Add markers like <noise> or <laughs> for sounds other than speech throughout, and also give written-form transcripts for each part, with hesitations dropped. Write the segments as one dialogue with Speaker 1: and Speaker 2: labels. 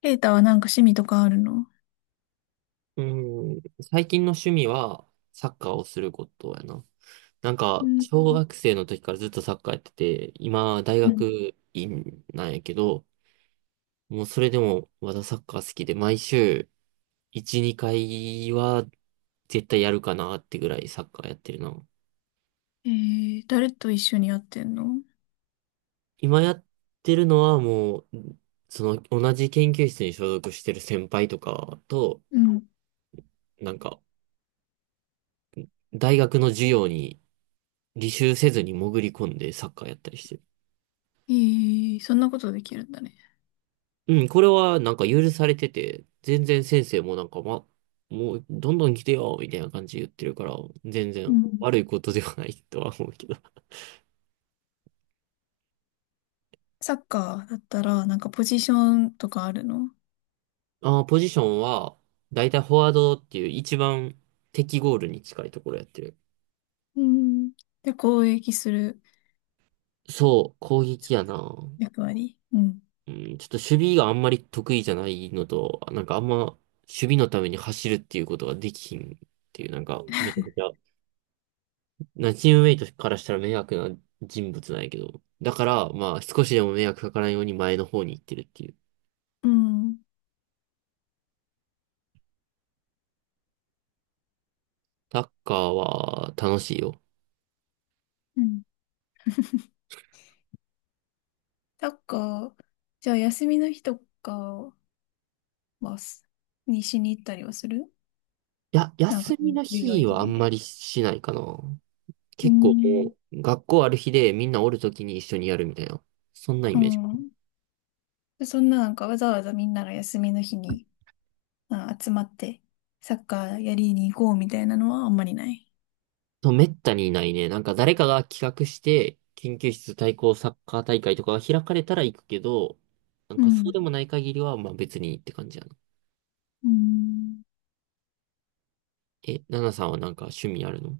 Speaker 1: ケイタはなんか趣味とかあるの？
Speaker 2: うん、最近の趣味はサッカーをすることやな。なん
Speaker 1: う
Speaker 2: か、
Speaker 1: ん。
Speaker 2: 小学生の時からずっとサッカーやってて、今、大
Speaker 1: うん。
Speaker 2: 学院なんやけど、もうそれでもまだサッカー好きで、毎週1、2回は絶対やるかなってぐらいサッカーやってるな。
Speaker 1: えー、誰と一緒にやってんの？
Speaker 2: 今やってるのはもう、その同じ研究室に所属してる先輩とかと、
Speaker 1: うん。
Speaker 2: なんか、大学の授業に履修せずに潜り込んでサッカーやったりしてる。
Speaker 1: えー、そんなことできるんだね。
Speaker 2: うん、これはなんか許されてて、全然先生もなんか、ま、もうどんどん来てよ、みたいな感じで言ってるから、全
Speaker 1: う
Speaker 2: 然
Speaker 1: ん。
Speaker 2: 悪いことではないとは思うけど。
Speaker 1: サッカーだったら、なんかポジションとかあるの？
Speaker 2: <laughs> ポジションは、だいたいフォワードっていう一番敵ゴールに近いところやってる。
Speaker 1: うん。で、攻撃する
Speaker 2: そう、攻撃やな。
Speaker 1: 役割？うん。
Speaker 2: うん、ちょっと守備があんまり得意じゃないのと、なんかあんま守備のために走るっていうことができひんっていう、なんかめちゃくちゃな、チームメイトからしたら迷惑な人物なんやけど。だから、まあ、少しでも迷惑かからんように前の方に行ってるっていう。
Speaker 1: うん。
Speaker 2: サッカーは楽しいよ。
Speaker 1: うん。サッカー、じゃあ休みの日とかはしに行ったりはする？
Speaker 2: いや、
Speaker 1: なんか、
Speaker 2: 休みの
Speaker 1: 授業
Speaker 2: 日
Speaker 1: 以
Speaker 2: はあ
Speaker 1: 外
Speaker 2: んま
Speaker 1: で。
Speaker 2: りしないかな。
Speaker 1: う
Speaker 2: 結構
Speaker 1: ん。
Speaker 2: もう、学校ある日でみんなおるときに一緒にやるみたいな。そんなイ
Speaker 1: う
Speaker 2: メージ。
Speaker 1: ん。でそんな、なんかわざわざみんなが休みの日に集まってサッカーやりに行こうみたいなのはあんまりない。
Speaker 2: とめったにいないね。なんか誰かが企画して、研究室対抗サッカー大会とかが開かれたら行くけど、なん
Speaker 1: う
Speaker 2: かそう
Speaker 1: ん。
Speaker 2: でもない限りは、まあ別にって感じやな。
Speaker 1: うん、
Speaker 2: え、ナナさんはなんか趣味あるの？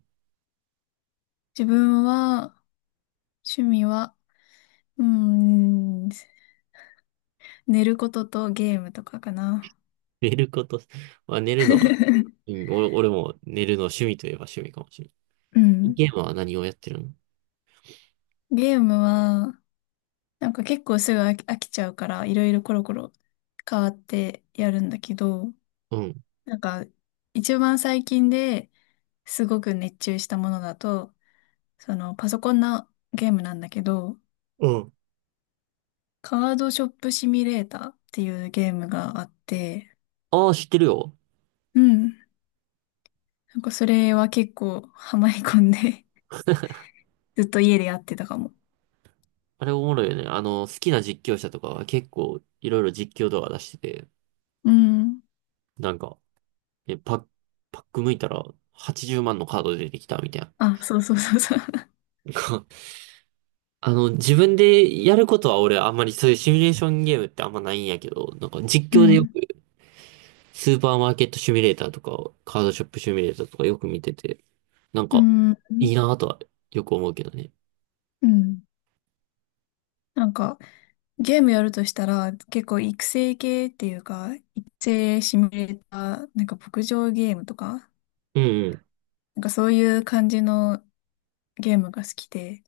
Speaker 1: 自分は、趣味は、うん、寝ることとゲームとかかな。
Speaker 2: <laughs> 寝ること、<laughs> まあ、寝るのは、
Speaker 1: <laughs>
Speaker 2: うん、俺も寝るの趣味といえば趣味かもしれな
Speaker 1: う
Speaker 2: い。
Speaker 1: ん。
Speaker 2: ゲームは何をやってるの？
Speaker 1: ゲームは、なんか結構すぐ飽きちゃうから、いろいろコロコロ変わってやるんだけど、
Speaker 2: うん。
Speaker 1: なんか、一番最近ですごく熱中したものだと、その、パソコンのゲームなんだけど、
Speaker 2: うん。
Speaker 1: カードショップシミュレーターっていうゲームがあって、
Speaker 2: ああ、知ってるよ。
Speaker 1: うん。なんかそれは結構ハマり込んで <laughs> ずっと家でやってたかも。
Speaker 2: あれおもろいよね。あの、好きな実況者とかは結構いろいろ実況動画出してて、
Speaker 1: うん。
Speaker 2: なんか、え、パッ、パック向いたら80万のカード出てきたみたいな。
Speaker 1: あ、そうそうそうそう。
Speaker 2: <laughs> あの、自分でやることは俺あんまりそういうシミュレーションゲームってあんまないんやけど、なんか実
Speaker 1: う
Speaker 2: 況でよく
Speaker 1: ん。
Speaker 2: スーパーマーケットシミュレーターとか、カードショップシミュレーターとかよく見てて、なん
Speaker 1: <laughs> う
Speaker 2: か、
Speaker 1: ん。
Speaker 2: いいなぁとはよく思うけどね。
Speaker 1: うん。なんかゲームやるとしたら結構育成系っていうか、育成シミュレーター、なんか牧場ゲームとか、
Speaker 2: うんうん、
Speaker 1: なんかそういう感じのゲームが好きで、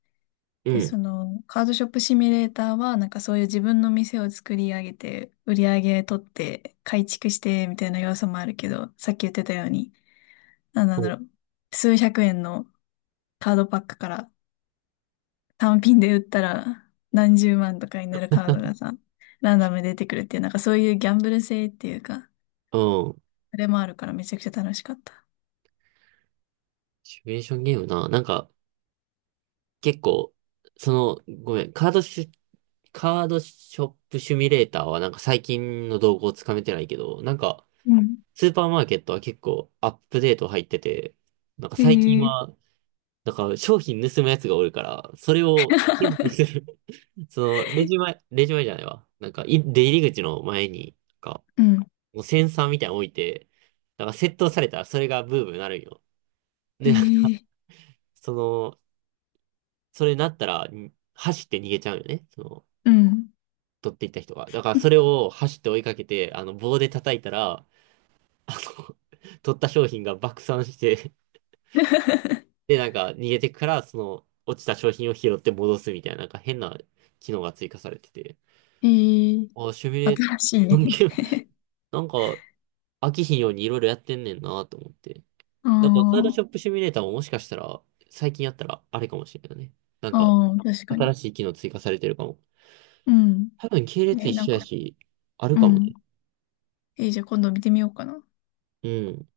Speaker 2: う
Speaker 1: で、そ
Speaker 2: ん、
Speaker 1: の、カードショップシミュレーターは、なんかそういう自分の店を作り上げて、売り上げ取って、改築して、みたいな要素もあるけど、さっき言ってたように、なんな
Speaker 2: う
Speaker 1: んだ
Speaker 2: ん。
Speaker 1: ろう、数百円のカードパックから単品で売ったら何十万とかになるカードがさ、ランダムで出てくるっていう、なんかそういうギャンブル性っていうか、それもあるからめちゃくちゃ楽しかった。
Speaker 2: シミュレーションゲームな。なんか、結構、その、ごめん、カードショップシミュレーターはなんか最近の動向をつかめてないけど、なんか、
Speaker 1: うん。
Speaker 2: スーパーマーケットは結構アップデート入ってて、なんか最近
Speaker 1: ええ。
Speaker 2: は、なんか商品盗むやつがおるから、それを検知するその、レジ前、レジ前じゃないわ。なんか、出入り口の前に、なんか、
Speaker 1: うん。
Speaker 2: もうセンサーみたいなの置いて、なんか、窃盗されたらそれがブームになるんよ。
Speaker 1: へ
Speaker 2: で、なんか、
Speaker 1: え。
Speaker 2: その、それになったら、走って逃げちゃうよね。その、
Speaker 1: うん。
Speaker 2: 取っていった人が。だから、それを走って追いかけて、あの、棒で叩いたら、あの、<laughs> 取った商品が爆散して、
Speaker 1: <laughs>
Speaker 2: で、なんか、逃げてから、その、落ちた商品を拾って戻すみたいな、なんか変な機能が追加されてて、
Speaker 1: へえ、
Speaker 2: シミュレーシ
Speaker 1: 新しい
Speaker 2: ョ
Speaker 1: ね。
Speaker 2: ンゲーム、なんか、飽きひんようにいろいろやってんねんなと思って。だからカード
Speaker 1: <laughs>
Speaker 2: ショッ
Speaker 1: ああ、
Speaker 2: プシミュレーターももしかしたら、最近やったらあれかもしれないね。なんか、
Speaker 1: ああ、確か
Speaker 2: 新
Speaker 1: に。
Speaker 2: しい機能追加されてるかも。
Speaker 1: うん。
Speaker 2: 多分系列
Speaker 1: ね、
Speaker 2: 一
Speaker 1: なん
Speaker 2: 緒や
Speaker 1: か、
Speaker 2: し、ある
Speaker 1: う
Speaker 2: かも
Speaker 1: ん。
Speaker 2: ね。
Speaker 1: えー、じゃあ今度見てみようかな。
Speaker 2: うん。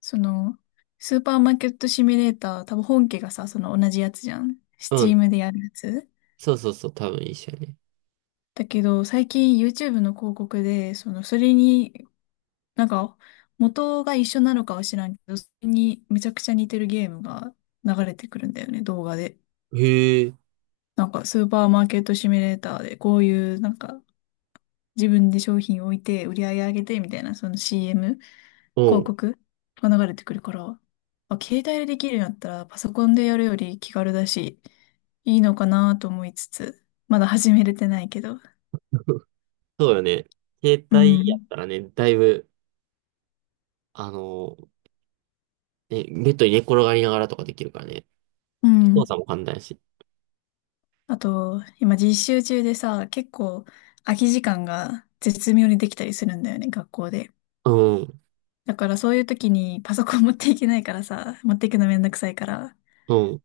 Speaker 1: その、スーパーマーケットシミュレーター、多分本家がさ、その同じやつじゃん。ス
Speaker 2: う
Speaker 1: チー
Speaker 2: ん。
Speaker 1: ムでやるやつ。
Speaker 2: そうそうそう、多分一緒やね。
Speaker 1: だけど、最近 YouTube の広告で、その、それに、なんか、元が一緒なのかは知らんけど、それにめちゃくちゃ似てるゲームが流れてくるんだよね、動画で。
Speaker 2: へえ。
Speaker 1: なんか、スーパーマーケットシミュレーターで、こういう、なんか、自分で商品を置いて、売り上げ上げて、みたいな、その CM、
Speaker 2: う
Speaker 1: 広
Speaker 2: ん。
Speaker 1: 告が流れてくるから、あ、携帯でできるようになったら、パソコンでやるより気軽だし、いいのかなと思いつつ、まだ始めれてないけど。
Speaker 2: <laughs> そうよね。携
Speaker 1: う
Speaker 2: 帯やっ
Speaker 1: ん。
Speaker 2: たらね、だいぶ、あのー、ね、ベッドに寝転がりながらとかできるからね。
Speaker 1: う
Speaker 2: 操
Speaker 1: ん。
Speaker 2: 作も簡単やし。
Speaker 1: あと、今実習中でさ、結構空き時間が絶妙にできたりするんだよね、学校で。
Speaker 2: うん。
Speaker 1: だからそういう時にパソコン持っていけないからさ、持っていくのめんどくさいから、
Speaker 2: うん。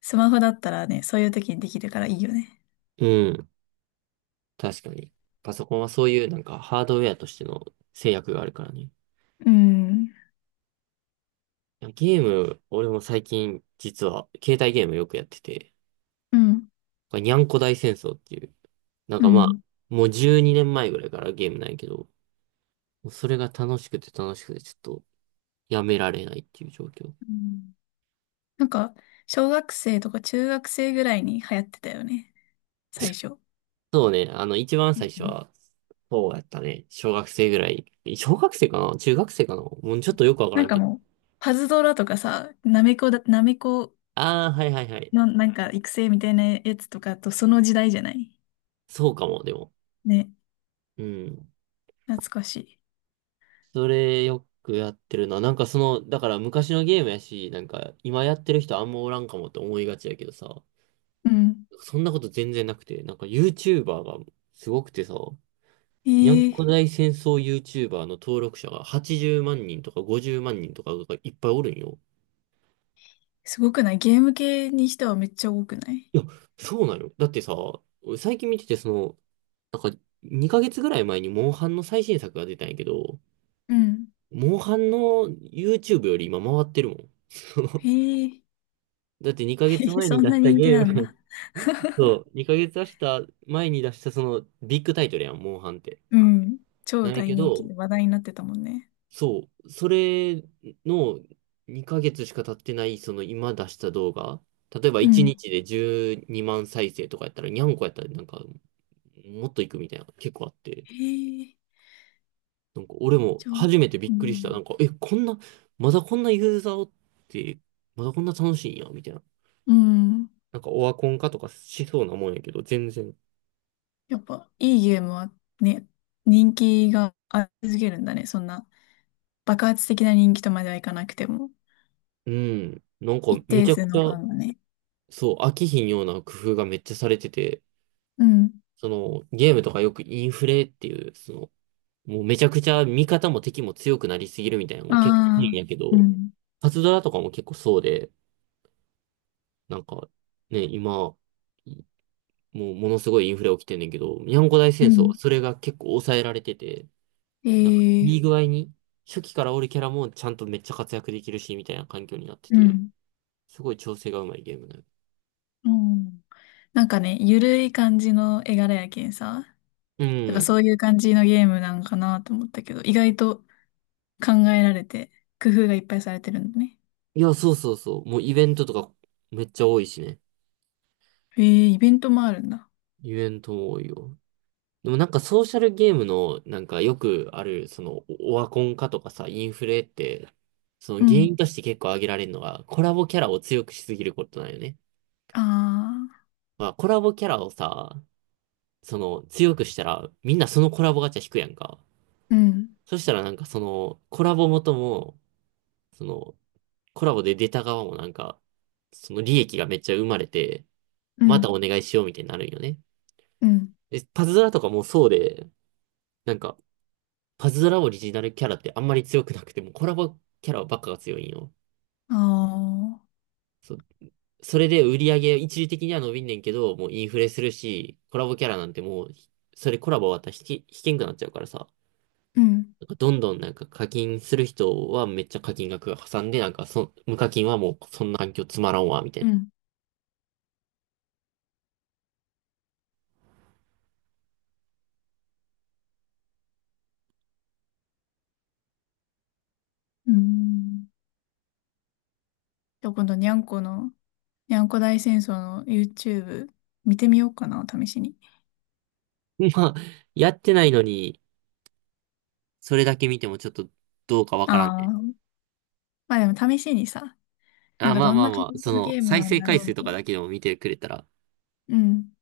Speaker 1: スマホだったらね、そういう時にできるからいいよね。
Speaker 2: うん。確かに。パソコンはそういうなんかハードウェアとしての制約があるからね。い
Speaker 1: うん。
Speaker 2: やゲーム、俺も最近実は携帯ゲームよくやってて、
Speaker 1: うん、
Speaker 2: これにゃんこ大戦争っていう、なん
Speaker 1: う
Speaker 2: かまあ、
Speaker 1: ん。
Speaker 2: もう12年前ぐらいからゲームないけど、もうそれが楽しくて楽しくてちょっとやめられないっていう状況。
Speaker 1: うん。なんか、小学生とか中学生ぐらいに流行ってたよね、最
Speaker 2: <laughs>
Speaker 1: 初。
Speaker 2: そうね、あの一番
Speaker 1: う
Speaker 2: 最初
Speaker 1: ん。
Speaker 2: は、そうやったね。小学生ぐらい。小学生かな中学生かなもうちょっとよくわか
Speaker 1: な
Speaker 2: ら
Speaker 1: ん
Speaker 2: ん
Speaker 1: か
Speaker 2: けど。
Speaker 1: もう、パズドラとかさ、ナメコ
Speaker 2: ああ、はいはいはい。
Speaker 1: のなんか育成みたいなやつとかとその時代じゃない？
Speaker 2: そうかも、でも。
Speaker 1: ね、
Speaker 2: うん。
Speaker 1: 懐かしい。
Speaker 2: それよくやってるな。なんかその、だから昔のゲームやし、なんか今やってる人あんまおらんかもって思いがちやけどさ、
Speaker 1: うん。
Speaker 2: そんなこと全然なくて、なんか YouTuber がすごくてさ、にゃん
Speaker 1: えー、
Speaker 2: こ大戦争 YouTuber の登録者が80万人とか50万人とかがいっぱいおるんよ。
Speaker 1: すごくない？ゲーム系にしてはめっちゃ多くない？
Speaker 2: いや、そうなのよ。だってさ、最近見ててその、なんか2ヶ月ぐらい前にモンハンの最新作が出たんやけど、
Speaker 1: うん。
Speaker 2: モンハンの YouTube より今回ってるもん。
Speaker 1: えー、
Speaker 2: だって2ヶ
Speaker 1: <laughs>
Speaker 2: 月前
Speaker 1: そ
Speaker 2: に
Speaker 1: ん
Speaker 2: 出
Speaker 1: な
Speaker 2: した
Speaker 1: 人気
Speaker 2: ゲー
Speaker 1: なん
Speaker 2: ム
Speaker 1: だ。
Speaker 2: <laughs> そう、2ヶ月出した前に出したそのビッグタイトルやん、モンハンって。
Speaker 1: うん。超
Speaker 2: なんや
Speaker 1: 大
Speaker 2: け
Speaker 1: 人気
Speaker 2: ど、
Speaker 1: で話題になってたもんね。
Speaker 2: そう、それの2ヶ月しか経ってない、その今出した動画、例えば
Speaker 1: う
Speaker 2: 1
Speaker 1: ん。
Speaker 2: 日で12万再生とかやったら、にゃんこやったらなんか、もっといくみたいな、結構あって、
Speaker 1: えー、
Speaker 2: なんか俺も
Speaker 1: じゃあ、
Speaker 2: 初めてび
Speaker 1: う
Speaker 2: っくりした。な
Speaker 1: ん。
Speaker 2: んか、え、こんな、まだこんなユーザーおって、まだこんな楽しいんや、みたいな。
Speaker 1: うん。
Speaker 2: なんかオワコン化とかしそうなもんやけど、全然。
Speaker 1: やっぱ、いいゲームはね、人気があり続けるんだね。そんな、爆発的な人気とまではいかなくても、
Speaker 2: うん。なんか
Speaker 1: 一
Speaker 2: めち
Speaker 1: 定
Speaker 2: ゃく
Speaker 1: 数
Speaker 2: ち
Speaker 1: の
Speaker 2: ゃ、
Speaker 1: ファンがね。
Speaker 2: そう、飽きひんような工夫がめっちゃされてて、
Speaker 1: うん。
Speaker 2: そのゲームとかよくインフレっていう、その、もうめちゃくちゃ味方も敵も強くなりすぎるみたいなの
Speaker 1: あ
Speaker 2: が結構多いん
Speaker 1: あ、
Speaker 2: やけ
Speaker 1: う
Speaker 2: ど、
Speaker 1: ん。
Speaker 2: パズドラとかも結構そうで、なんかね、今、いもうものすごいインフレ起きてんねんけど、にゃんこ大
Speaker 1: う
Speaker 2: 戦争は
Speaker 1: ん。
Speaker 2: それが結構抑えられてて、なんかいい
Speaker 1: ええ。
Speaker 2: 具合に、初期からおるキャラもちゃんとめっちゃ活躍できるし、みたいな環境になって
Speaker 1: う
Speaker 2: て、
Speaker 1: ん。
Speaker 2: すごい調整がうまいゲームだよ。
Speaker 1: うん。なんかね、ゆるい感じの絵柄やけんさ。
Speaker 2: う
Speaker 1: だからそ
Speaker 2: ん。
Speaker 1: ういう感じのゲームなんかなと思ったけど、意外と考えられて、工夫がいっぱいされてるんだね。
Speaker 2: いや、そうそうそう。もうイベントとかめっちゃ多いしね。
Speaker 1: ええ、イベントもあるんだ。
Speaker 2: イベントも多いよ。でもなんかソーシャルゲームのなんかよくある、そのオワコン化とかさ、インフレって、そ
Speaker 1: う
Speaker 2: の原
Speaker 1: ん。
Speaker 2: 因として結構挙げられるのが、コラボキャラを強くしすぎることなんよね。
Speaker 1: ああ、
Speaker 2: まあ、コラボキャラをさ、その強くしたらみんなそのコラボガチャ引くやんか。
Speaker 1: うん。
Speaker 2: そしたらなんかそのコラボ元も、そのコラボで出た側もなんか、その利益がめっちゃ生まれて、
Speaker 1: う
Speaker 2: ま
Speaker 1: ん。
Speaker 2: たお願いしようみたいになるんよね。
Speaker 1: うん。
Speaker 2: え、パズドラとかもそうで、なんか、パズドラオリジナルキャラってあんまり強くなくても、コラボキャラばっかが強いんよ。
Speaker 1: ああ、
Speaker 2: そ、それで売り上げ一時的には伸びんねんけど、もうインフレするし、コラボキャラなんてもう、それコラボ終わったら引けんくなっちゃうからさ。
Speaker 1: うん、
Speaker 2: なんかどんどんなんか課金する人はめっちゃ課金額が挟んで、なんか無課金はもうそんな環境つまらんわ、みた
Speaker 1: う
Speaker 2: い
Speaker 1: ん。うん。じゃあ今度、にゃんこ大戦争の YouTube 見てみようかな、試しに。
Speaker 2: な。<laughs> まあ、やってないのに、それだけ見てもちょっとどうかわからん
Speaker 1: あ
Speaker 2: ね。
Speaker 1: あ、まあでも試しにさ、な
Speaker 2: あ、
Speaker 1: んか
Speaker 2: まあ
Speaker 1: どん
Speaker 2: まあ
Speaker 1: な感
Speaker 2: まあ、
Speaker 1: じ
Speaker 2: そ
Speaker 1: のゲ
Speaker 2: の、
Speaker 1: ーム
Speaker 2: 再
Speaker 1: なん
Speaker 2: 生
Speaker 1: だ
Speaker 2: 回
Speaker 1: ろう
Speaker 2: 数
Speaker 1: み
Speaker 2: と
Speaker 1: た
Speaker 2: か
Speaker 1: い
Speaker 2: だ
Speaker 1: な。
Speaker 2: けでも見てくれたら、
Speaker 1: うん。